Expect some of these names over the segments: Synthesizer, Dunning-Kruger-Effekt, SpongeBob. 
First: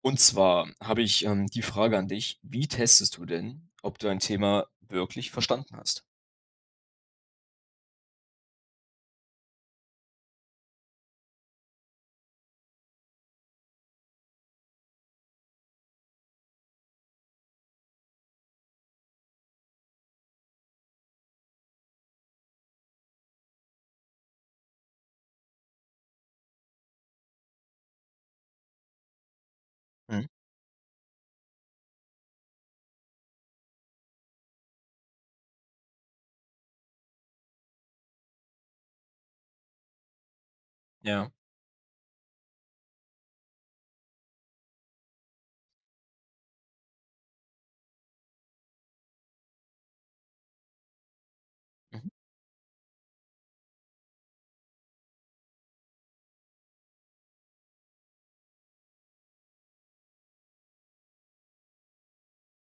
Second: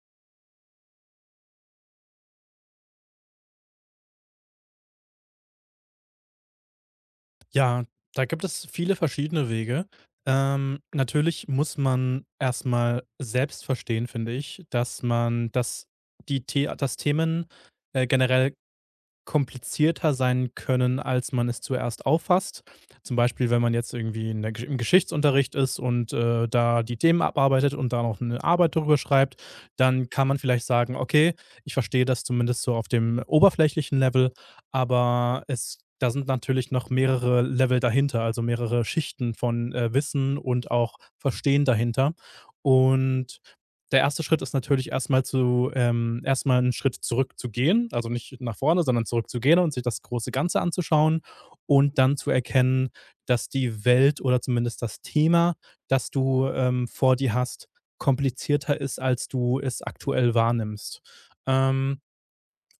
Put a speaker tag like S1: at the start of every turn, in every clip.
S1: Und zwar habe ich, die Frage an dich: Wie testest du denn, ob du ein Thema wirklich verstanden hast?
S2: Ja, da gibt es viele verschiedene Wege. Natürlich muss man erstmal selbst verstehen, finde ich, dass die The dass Themen generell komplizierter sein können, als man es zuerst auffasst. Zum Beispiel, wenn man jetzt irgendwie im Geschichtsunterricht ist und da die Themen abarbeitet und da noch eine Arbeit darüber schreibt, dann
S1: Mhm,
S2: kann man vielleicht sagen, okay, ich verstehe das zumindest so auf dem oberflächlichen Level, aber es da sind natürlich noch mehrere Level dahinter, also mehrere Schichten von Wissen und auch
S1: ja.
S2: Verstehen dahinter. Und der erste Schritt ist natürlich erst mal 'n Schritt zurückzugehen, also nicht nach vorne, sondern zurückzugehen und sich das große Ganze anzuschauen und
S1: Mhm.
S2: dann zu erkennen, dass die Welt oder zumindest das Thema, das du, vor dir hast, komplizierter ist, als du es aktuell wahrnimmst. Ähm,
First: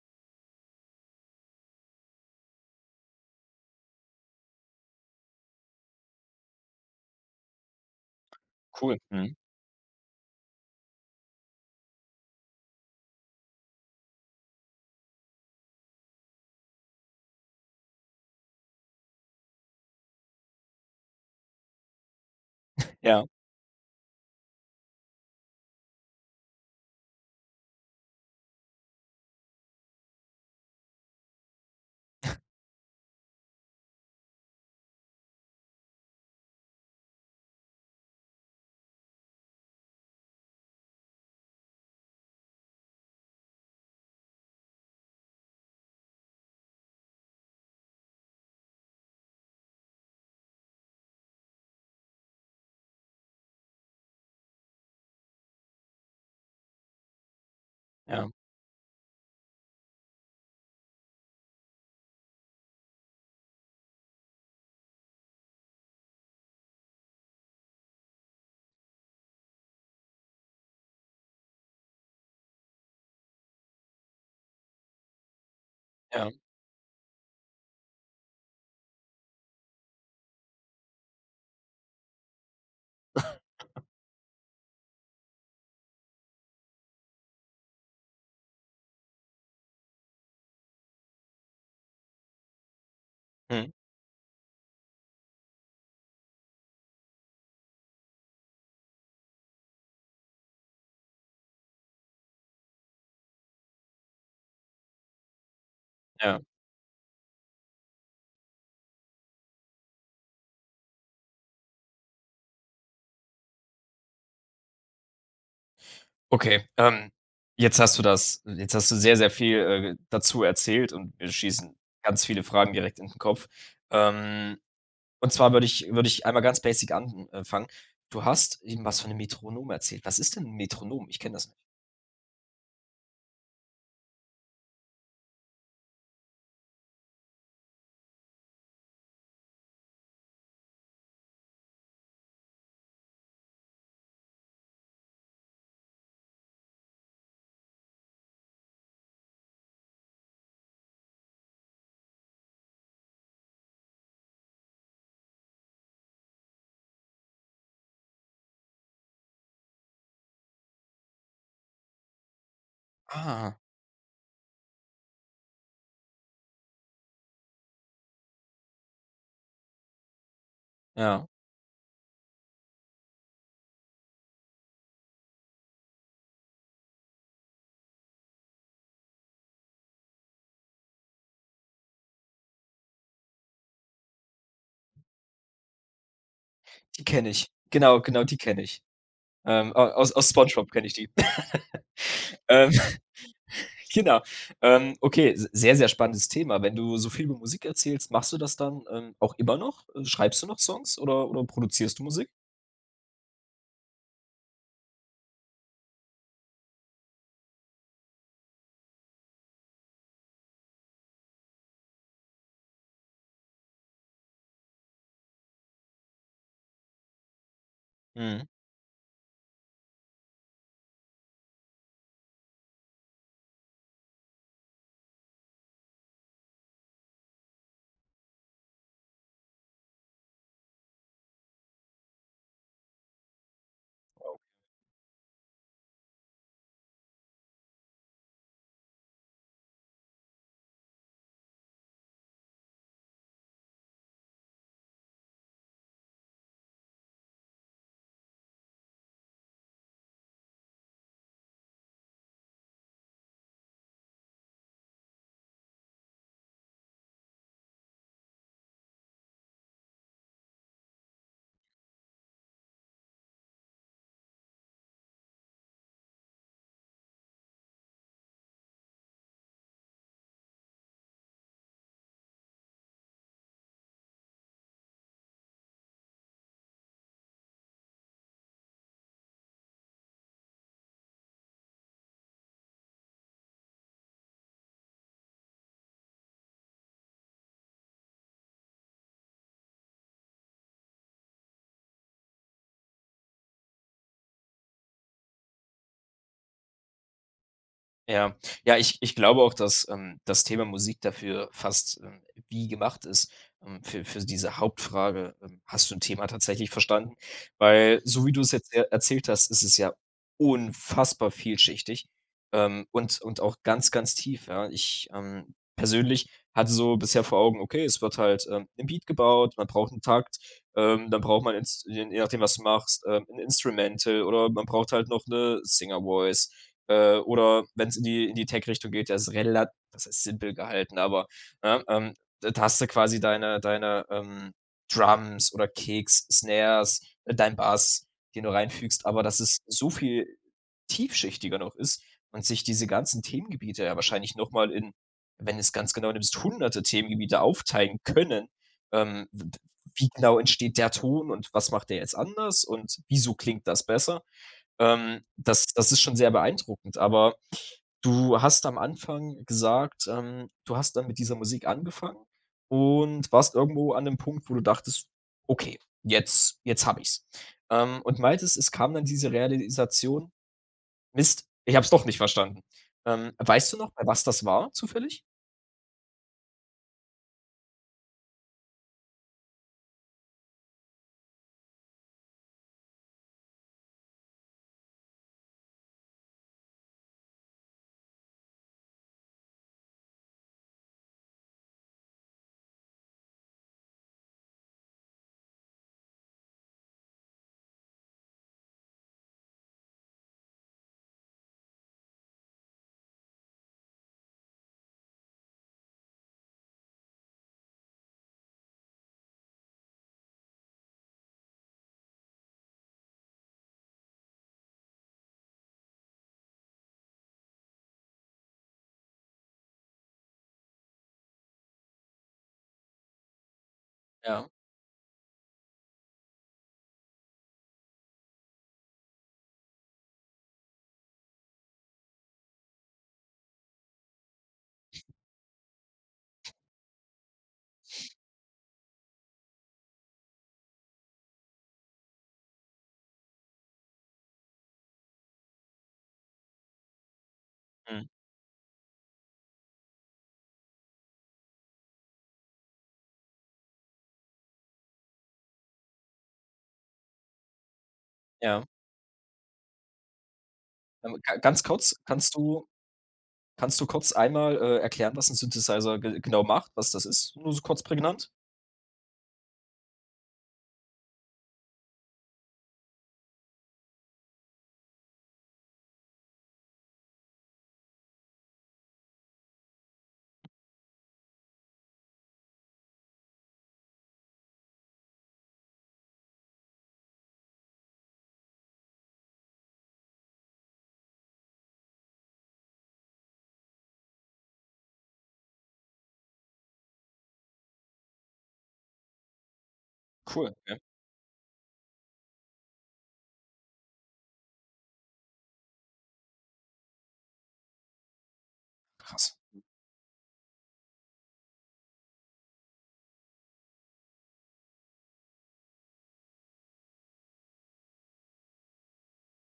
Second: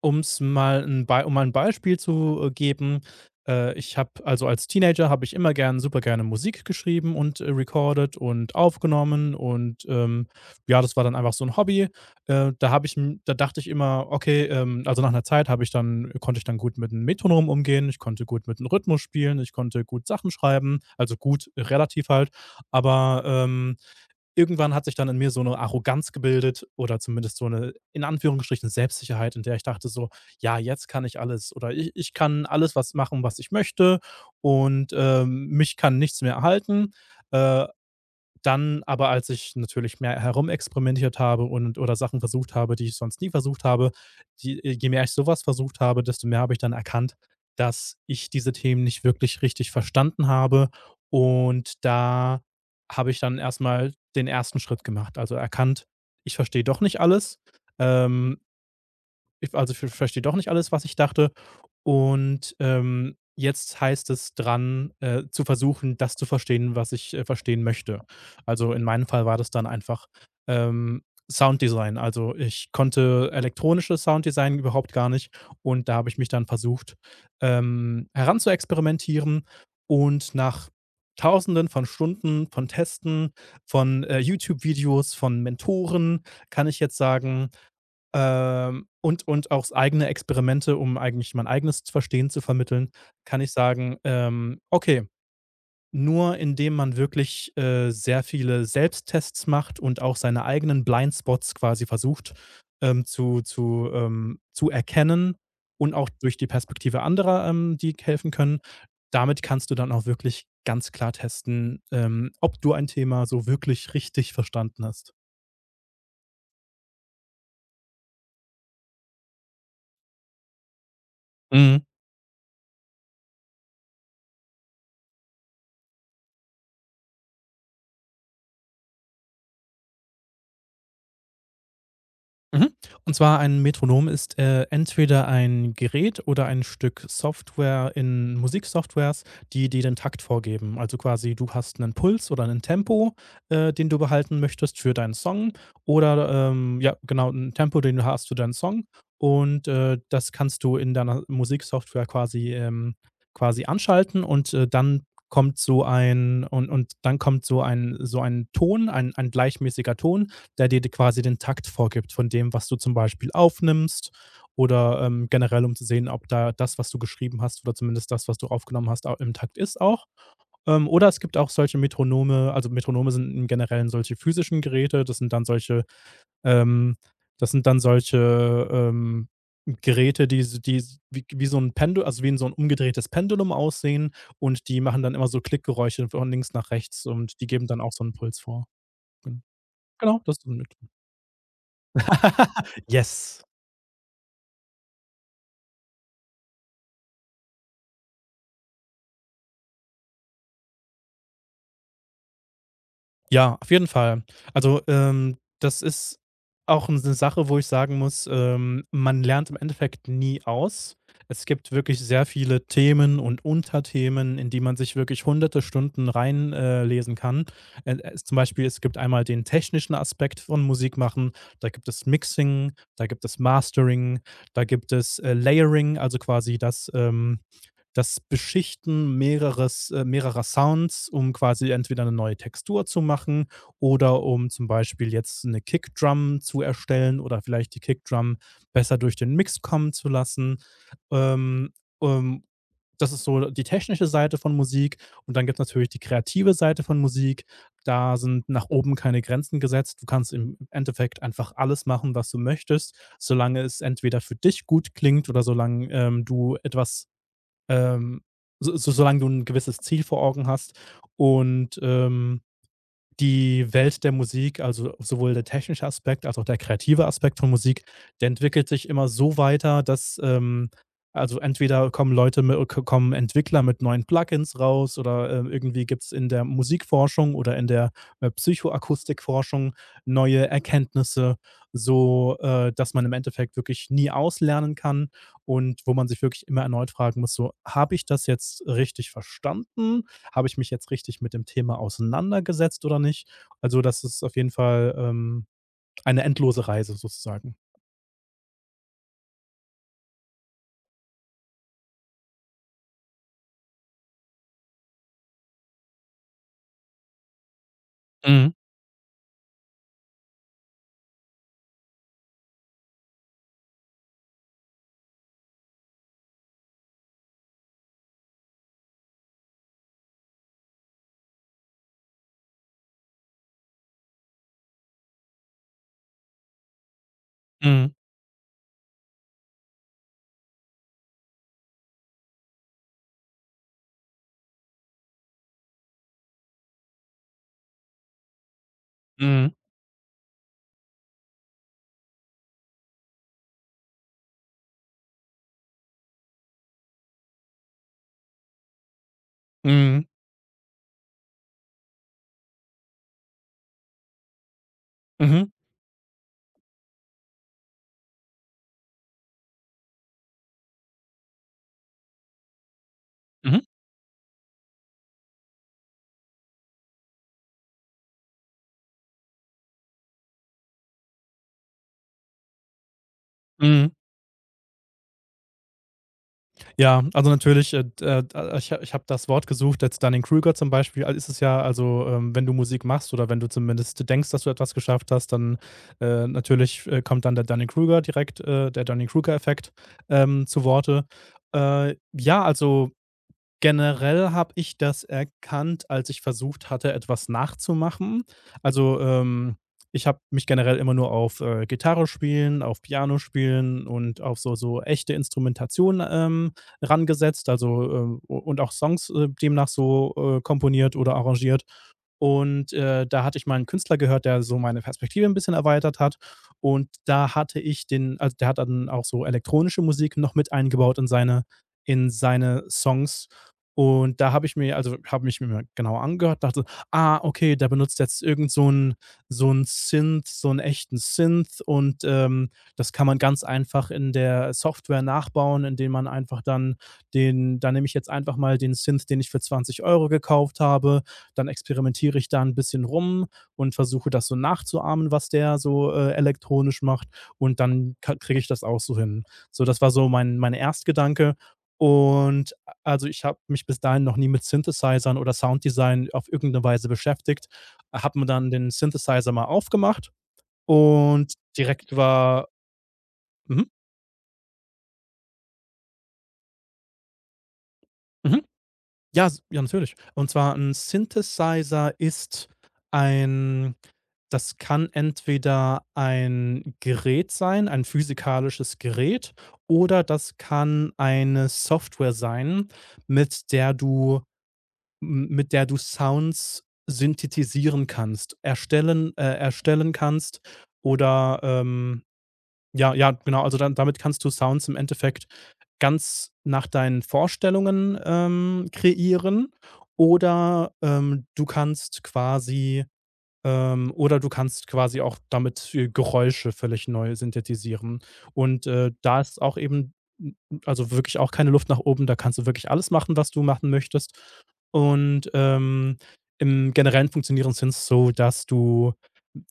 S2: um mal 'n Beispiel zu, geben, ich habe als Teenager habe ich immer gern super gerne Musik geschrieben und, recorded und
S1: Cool.
S2: aufgenommen
S1: Mhm.
S2: und, ähm, Ja, das war dann einfach so 'n Hobby. Da dachte ich immer, okay, also, nach 'ner Zeit habe ich dann konnte ich dann gut mit 'nem Metronom umgehen, ich konnte gut mit 'n Rhythmus spielen, ich konnte gut Sachen schreiben, also, gut, relativ halt, aber,
S1: Ja,
S2: ähm irgendwann hat sich dann in mir so eine Arroganz gebildet oder zumindest so eine in Anführungsstrichen Selbstsicherheit, in der ich dachte so: „Ja, jetzt kann ich alles oder ich kann alles was machen, was ich möchte und, mich kann nichts mehr erhalten.“ Äh, dann aber, als ich natürlich mehr herumexperimentiert habe und oder Sachen versucht habe, die ich sonst nie versucht habe, die je mehr ich so was versucht habe, desto mehr habe ich dann erkannt, dass ich diese Themen nicht wirklich richtig verstanden habe. Und da habe ich dann erst mal den ersten Schritt gemacht, also erkannt, ich verstehe doch nicht alles.
S1: ja,
S2: Ähm, ich verstehe doch nicht alles, was ich dachte und, jetzt heißt es dran, zu versuchen, das zu verstehen, was ich, verstehen möchte. Also, in meinem Fall war das dann einfach, ähm, Sounddesign. Also, ich konnte elektronisches Sounddesign überhaupt gar nicht und da habe ich
S1: ja.
S2: mich dann versucht, heranzuexperimentieren, und nach Tausenden von Stunden von Testen, von, YouTube-Videos, von Mentoren kann ich jetzt sagen, und auch eigene Experimente, um eigentlich mein eigenes Verstehen zu vermitteln, kann ich
S1: Mhm,
S2: sagen, okay, nur indem man wirklich, sehr viele Selbsttests macht und auch seine eigenen Blindspots quasi versucht, zu erkennen, und auch durch
S1: ja.
S2: die Perspektive anderer, die helfen können. Damit kannst du dann auch wirklich ganz klar testen, ob du ein Thema so wirklich richtig verstanden hast.
S1: Okay, jetzt hast du sehr, sehr viel, dazu erzählt und wir schießen
S2: Mhm.
S1: ganz viele Fragen direkt in den Kopf. Ähm, und zwar würde ich einmal ganz basic anfangen. Du hast eben was von 'nem Metronom erzählt. Was ist denn 'n Metronom? Ich kenne das nicht.
S2: Mhm. Und zwar ein Metronom ist, entweder ein Gerät oder ein Stück Software in Musiksoftwares, die dir den Takt vorgeben. Also quasi, du hast einen Puls oder ein Tempo, den du behalten möchtest für deinen Song oder, ja, genau, ein Tempo, den du hast für deinen Song, und, das kannst du in deiner Musiksoftware quasi anschalten und, dann kommt so ein Ton, ein gleichmäßiger Ton, der dir quasi den Takt vorgibt von dem, was du zum Beispiel
S1: Ah.
S2: aufnimmst, oder generell, um zu sehen, ob da das, was du geschrieben hast oder zumindest das, was du aufgenommen hast, im Takt ist auch. Oder es
S1: Ja,
S2: gibt auch solche Metronome, also Metronome sind im Generellen solche physischen Geräte, das sind dann solche, ähm, das sind dann solche ähm, Geräte, die, wie, wie so ein Pendel, also wie in so ein umgedrehtes Pendulum aussehen, und die machen dann immer so Klickgeräusche von links nach
S1: die
S2: rechts
S1: kenne
S2: und die
S1: ich.
S2: geben dann auch
S1: Genau,
S2: so einen
S1: genau, die
S2: Puls
S1: kenne
S2: vor.
S1: ich.
S2: Gen-
S1: A aus
S2: Genau,
S1: aus
S2: das ist ein
S1: SpongeBob kenne ich die. Ähm,
S2: Yes.
S1: genau. Okay, s sehr, sehr spannendes Thema. Wenn du so viel über Musik erzählst, machst du das dann, auch immer noch? Schreibst du noch Songs oder produzierst du Musik?
S2: Ja, auf jeden Fall. Also, das ist auch eine Sache, wo ich sagen muss, man lernt im Endeffekt nie aus. Es gibt wirklich sehr viele Themen und Unterthemen, in die man sich wirklich hunderte Stunden reinlesen lesen kann. Es Zum
S1: Mhm.
S2: Beispiel, es gibt einmal den technischen Aspekt von Musik machen, da gibt es Mixing, da gibt es Mastering, da gibt es, Layering, also quasi das, das Beschichten mehreres mehrerer Sounds, um quasi entweder eine neue Textur zu machen oder um zum Beispiel jetzt eine Kickdrum zu erstellen oder vielleicht die Kickdrum besser durch den Mix kommen zu lassen. Ähm, ähm, Das ist so die technische Seite von Musik und dann gibt es natürlich die kreative Seite von Musik. Da sind nach oben keine Grenzen gesetzt. Du kannst im Endeffekt einfach alles machen, was du möchtest, solange es entweder für dich gut klingt oder solange, du etwas ähm, solange du ein gewisses Ziel vor Augen hast und, die Welt der Musik, also sowohl der technische Aspekt als auch der kreative Aspekt von Musik, der entwickelt sich immer so weiter, dass also entweder kommen kommen Entwickler mit neuen Plugins raus, oder irgendwie gibt es in der Musikforschung oder in der Psychoakustikforschung neue Erkenntnisse, so dass man im Endeffekt wirklich nie auslernen kann und wo man sich wirklich immer erneut fragen muss, so habe ich das jetzt richtig verstanden, habe ich mich jetzt richtig mit dem Thema auseinandergesetzt oder nicht? Also, das ist auf jeden Fall, eine endlose Reise sozusagen.
S1: Ja. Ja, ich glaube auch, dass, das Thema Musik dafür fast, wie gemacht ist, für diese Hauptfrage, „Hast du ein Thema tatsächlich verstanden?“ Weil so wie du
S2: Mhm.
S1: es jetzt er erzählt hast, ist es ja unfassbar vielschichtig, und auch ganz, ganz tief, ja. Ich, persönlich hatte so bisher vor Augen: Okay, es wird halt, 'n Beat gebaut, man braucht einen Takt, dann braucht man ins je nachdem, was du machst, 'n Instrumental oder man braucht halt noch eine Singer Voice, oder wenn
S2: Mhm.
S1: es in die Tech-Richtung geht, das ist simpel gehalten, aber, ne, da hast du quasi Drums oder Kicks, Snares, dein Bass, den du reinfügst, aber dass
S2: Mhm.
S1: es so viel tiefschichtiger noch ist und sich diese ganzen Themengebiete ja wahrscheinlich noch mal in wenn es ganz genau nimmst, hunderte Themengebiete aufteilen können, ähm,
S2: Mhm.
S1: wie genau entsteht der Ton und was macht der jetzt anders und wieso klingt das besser?
S2: Mhm.
S1: Das das ist schon sehr beeindruckend, aber du hast am Anfang gesagt, du hast dann mit dieser Musik angefangen und warst
S2: Mhm.
S1: irgendwo an dem Punkt, wo du dachtest: „Okay, jetzt habe ich's.“ und meintest, es kam dann diese Realisation: „Mist, ich habe es doch nicht verstanden.“ weißt du
S2: Mhm.
S1: noch, bei was das war zufällig?
S2: Ja, also natürlich, d da ich ha ich habe das Wort gesucht, jetzt Dunning-Kruger zum Beispiel, ist es ja, also, wenn du Musik machst oder wenn du zumindest denkst, dass du etwas geschafft hast, dann, kommt dann der Dunning-Kruger-Effekt, zu Worte. Äh, ja, also Generell habe ich das erkannt, als ich versucht hatte, etwas nachzumachen. Also, ich habe mich generell immer nur auf, Gitarre spielen, auf Piano spielen und auf echte Instrumentation, rangesetzt, also, u und auch Songs, demnach so, komponiert oder arrangiert. Und, da hatte ich mal einen Künstler gehört, der so meine Perspektive ein bisschen erweitert hat. Und da hatte ich den also, Der hat dann auch so elektronische Musik noch mit eingebaut in seine Songs. Und da habe
S1: Ja,
S2: ich mir, also, habe mich mir genau angehört, dachte so: „Ah, okay, der benutzt jetzt irgend so 'n Synth so einen echten Synth, und, das kann man ganz einfach in der Software nachbauen, indem man einfach dann den da nehme ich jetzt einfach mal den Synth, den ich für 20 € gekauft habe, dann experimentiere ich da ein bisschen rum und versuche das so nachzuahmen, was der so, elektronisch macht, und dann
S1: mhm,
S2: ka kriege ich das auch so hin.“ So, das war so mein Erstgedanke, und also, ich habe mich bis dahin noch nie mit Synthesizern oder Sounddesign auf irgendeine Weise beschäftigt, habe mir dann
S1: ja.
S2: den Synthesizer mal aufgemacht und
S1: Ga ganz
S2: direkt
S1: kurz,
S2: war mhm,
S1: kannst du kurz einmal, erklären, was ein Synthesizer ge genau macht, was das ist? Nur so kurz prägnant?
S2: mhm. Ja, s ja, natürlich. Und zwar ein Synthesizer ist ein, das kann entweder ein Gerät sein, ein physikalisches Gerät, oder das kann eine Software sein, mit der du m mit der du Sounds synthetisieren kannst, erstellen kannst, oder, ähm ja, ja, genau. Also, dann damit kannst du Sounds im Endeffekt ganz nach deinen Vorstellungen, kreieren
S1: Cool,
S2: oder,
S1: ja,
S2: du kannst quasi oder du kannst quasi auch damit, Geräusche völlig neu synthetisieren. Und, da
S1: krass.
S2: ist auch eben n also wirklich auch keine Luft nach oben. Da kannst du wirklich alles machen, was du machen möchtest. Und, im Generellen funktionieren Synths so, dass du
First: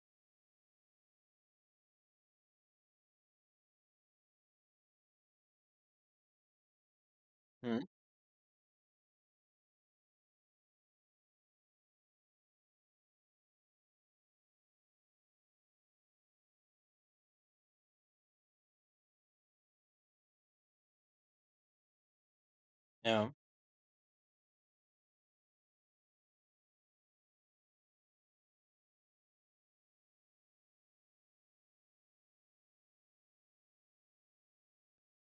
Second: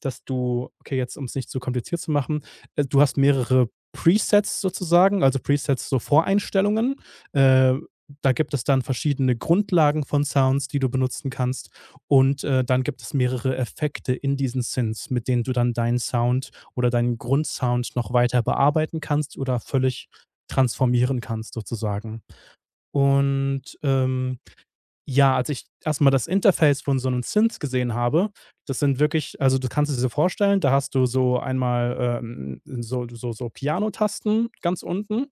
S2: dass du, okay, jetzt um es nicht zu kompliziert zu machen, du hast mehrere Presets sozusagen, also Presets, so Voreinstellungen. Äh,
S1: Mhm,
S2: Da gibt es dann verschiedene Grundlagen von Sounds, die du benutzen kannst. Und, dann gibt es mehrere Effekte in diesen Synths, mit denen du dann deinen Sound oder deinen Grundsound noch weiter bearbeiten kannst oder völlig transformieren kannst sozusagen.
S1: ja,
S2: Und, ja, als ich erstmal das Interface von so 'nem Synth gesehen habe, das sind wirklich, also, du kannst es dir vorstellen, da hast du so einmal, so Pianotasten ganz unten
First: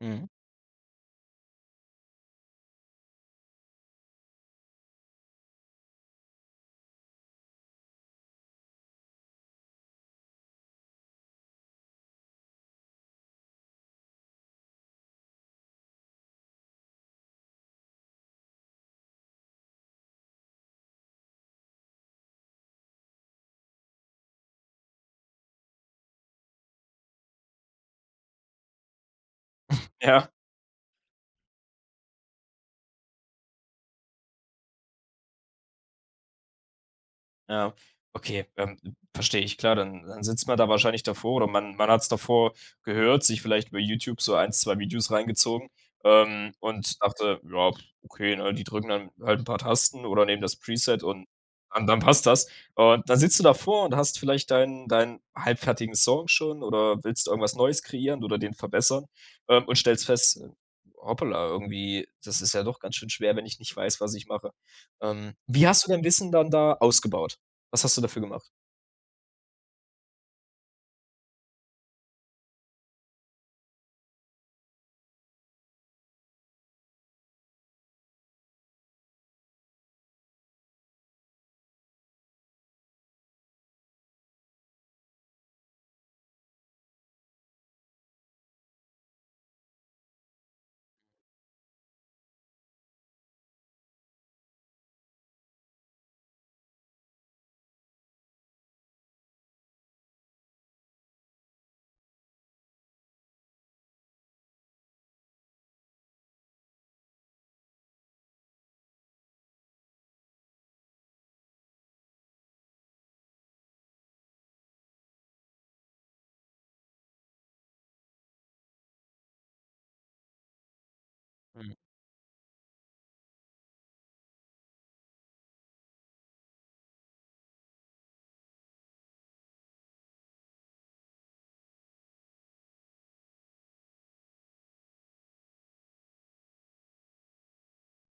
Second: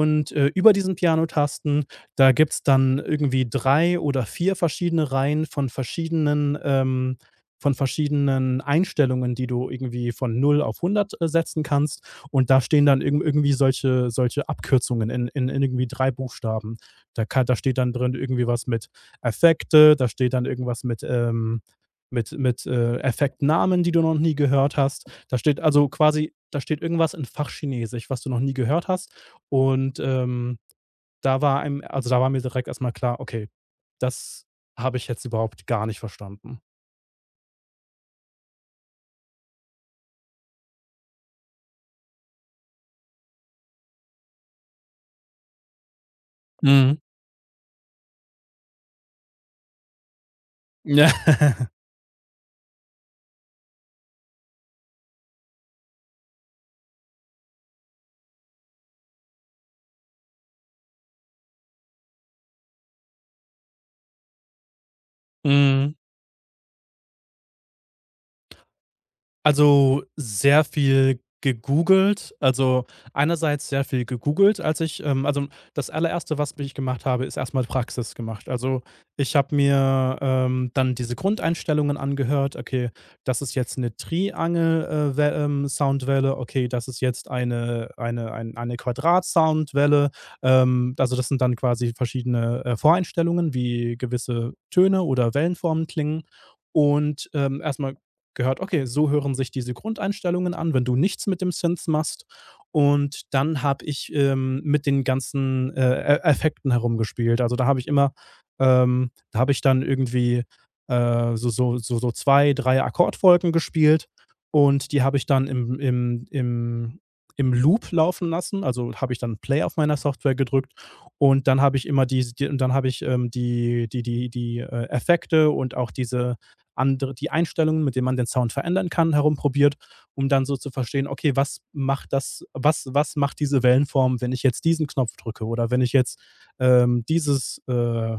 S1: mhm,
S2: über diesen Pianotasten, da gibt's dann irgendwie 3 oder 4 verschiedene Reihen von verschiedenen Einstellungen, die du irgendwie von null auf hundert setzen kannst. Und da stehen dann irgendwie solche Abkürzungen in irgendwie 3 Buchstaben. Da steht dann drin irgendwie was mit Effekte, da steht dann irgendwas mit, Affektnamen, die du noch nie gehört hast. Da steht also quasi, da steht irgendwas in Fachchinesisch, was du noch nie gehört hast, und,
S1: ja.
S2: da war mir direkt erstmal klar: „Okay, das habe ich jetzt überhaupt gar nicht verstanden.“
S1: Ja, okay, verstehe ich. Klar, dann dann sitzt man da wahrscheinlich davor oder man hat es davor gehört, sich vielleicht über YouTube so ein 2 Videos reingezogen,
S2: Mhm.
S1: und dachte: „Ja, pf, okay, ne, die drücken dann halt ein paar Tasten oder nehmen das Preset
S2: Ja.
S1: und dann passt das.“ Und dann sitzt du davor und hast vielleicht deinen halbfertigen Song schon oder willst irgendwas Neues kreieren oder den verbessern, und stellst fest: „Hoppala, irgendwie, das ist ja doch ganz schön schwer, wenn ich nicht weiß, was ich mache.“ wie hast du
S2: Mhm.
S1: dein Wissen dann da ausgebaut? Was hast du dafür gemacht?
S2: Also, sehr viel gegoogelt. Also, einerseits sehr viel gegoogelt, als ich das Allererste, was ich gemacht habe, ist erstmal Praxis gemacht. Also, ich habe mir, dann diese Grundeinstellungen angehört. Okay, das ist jetzt eine Triangel, Wel Soundwelle. Okay, das ist jetzt eine Quadrat-Soundwelle. Also, das sind dann quasi verschiedene, Voreinstellungen, wie gewisse Töne oder Wellenformen klingen. Und, erst gehört, okay, so hören sich diese Grundeinstellungen an, wenn du nichts mit dem Synth machst. Und dann habe ich, mit den ganzen, E Effekten herumgespielt. Also, da habe ich immer da habe ich dann irgendwie, so 2, 3 Akkordfolgen gespielt, und die habe ich dann im im Loop laufen lassen. Also, habe ich dann Play auf meiner Software gedrückt, und dann
S1: Mhm,
S2: habe ich immer diese die und dann habe ich, die die die die, Effekte und auch die Einstellungen, mit denen man den Sound verändern kann, herumprobiert, um dann so zu verstehen, okay, was macht das, was, was macht diese Wellenform, wenn ich jetzt diesen Knopf drücke oder wenn ich jetzt ähm, dieses, äh,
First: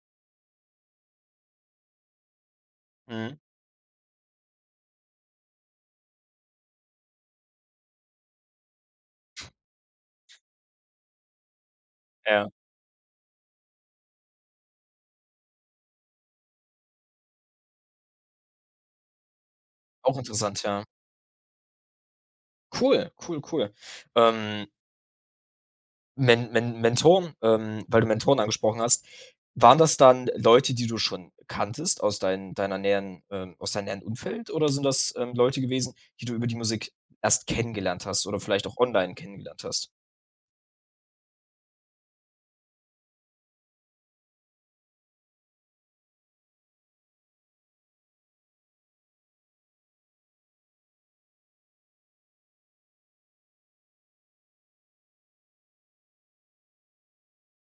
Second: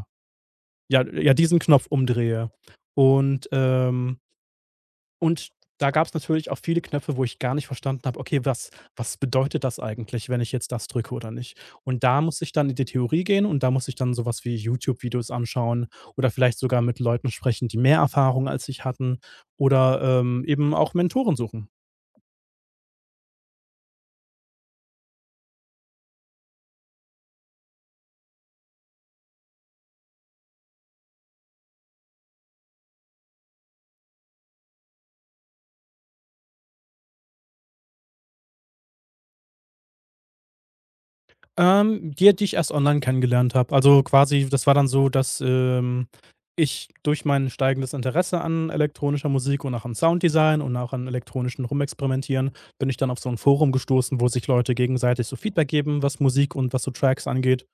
S2: ja, diesen Knopf umdrehe.
S1: mhm,
S2: Und ähm, und da gab es natürlich auch viele Knöpfe, wo ich gar nicht verstanden habe: „Okay, was was bedeutet das eigentlich, wenn ich jetzt das drücke oder nicht?“ Und da muss
S1: ja.
S2: ich dann in die Theorie gehen und da muss ich dann so was wie YouTube-Videos anschauen oder vielleicht sogar mit Leuten sprechen, die mehr Erfahrung als ich hatten oder,
S1: Auch interessant,
S2: eben
S1: ja.
S2: auch Mentoren suchen.
S1: Cool, cool, cool. Ähm, Mentoren, weil du Mentoren angesprochen hast, waren das dann Leute, die du schon kanntest aus deiner näheren, aus deinem näheren Umfeld oder sind das, Leute gewesen, die du über die Musik erst kennengelernt hast oder vielleicht auch online kennengelernt hast?
S2: Die ich erst online kennengelernt habe. Also, quasi das war dann so, dass, ich durch mein steigendes Interesse an elektronischer Musik und auch am Sounddesign und auch an elektronischen Rumexperimentieren bin ich dann auf so ein Forum gestoßen, wo sich Leute gegenseitig so Feedback geben, was Musik und was so Tracks angeht.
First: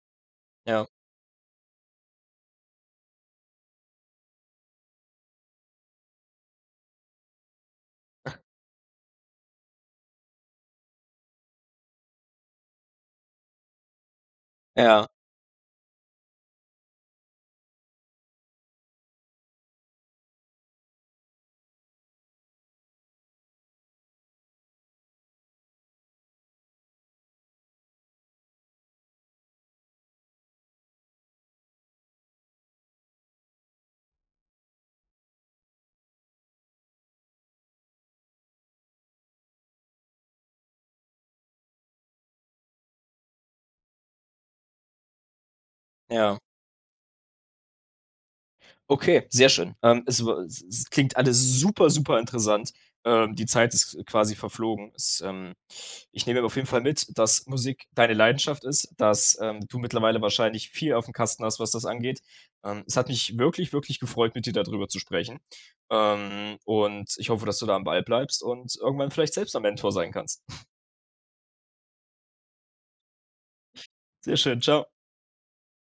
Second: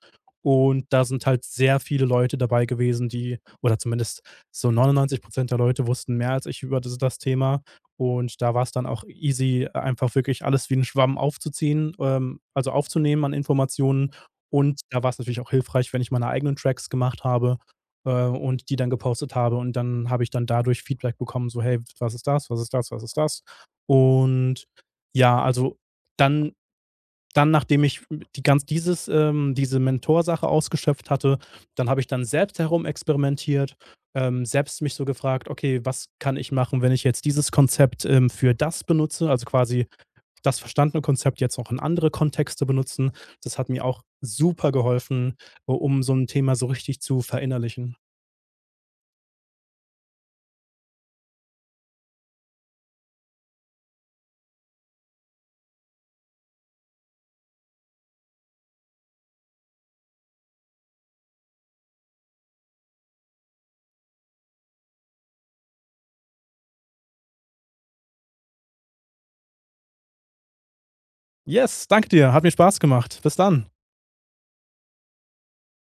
S2: Und
S1: Ja.
S2: da sind halt sehr viele Leute dabei gewesen, die oder zumindest so 99% der Leute wussten mehr als ich über das Thema. Und da war es dann auch easy, einfach wirklich alles wie ein Schwamm aufzuziehen, also aufzunehmen an Informationen. Und da
S1: Ja,
S2: war es natürlich auch hilfreich, wenn ich meine eigenen Tracks gemacht habe, und die dann gepostet habe. Und dann habe ich dann dadurch Feedback bekommen, so: „Hey, was ist das? Was ist das? Was ist das?“ Und ja, also dann, nachdem ich dieses, diese Mentorsache ausgeschöpft hatte, dann habe ich dann selbst herum experimentiert, selbst mich so gefragt, okay, was kann ich machen, wenn ich jetzt dieses Konzept, für das benutze, also quasi das verstandene Konzept jetzt auch in andere Kontexte benutzen. Das hat mir auch super geholfen, um so ein
S1: ja.
S2: Thema so richtig zu verinnerlichen.
S1: Okay, sehr schön. Es, es klingt alles super, super interessant. Die Zeit ist quasi verflogen. Es, ich nehme auf jeden Fall mit, dass Musik deine Leidenschaft ist, dass du mittlerweile wahrscheinlich viel auf dem Kasten hast, was das angeht. Es hat mich wirklich, wirklich gefreut, mit dir darüber zu sprechen. Und ich hoffe, dass du da am Ball bleibst und irgendwann vielleicht selbst ein Mentor sein kannst.
S2: Yes, danke dir, hat mir Spaß gemacht. Bis dann.
S1: Sehr schön, ciao.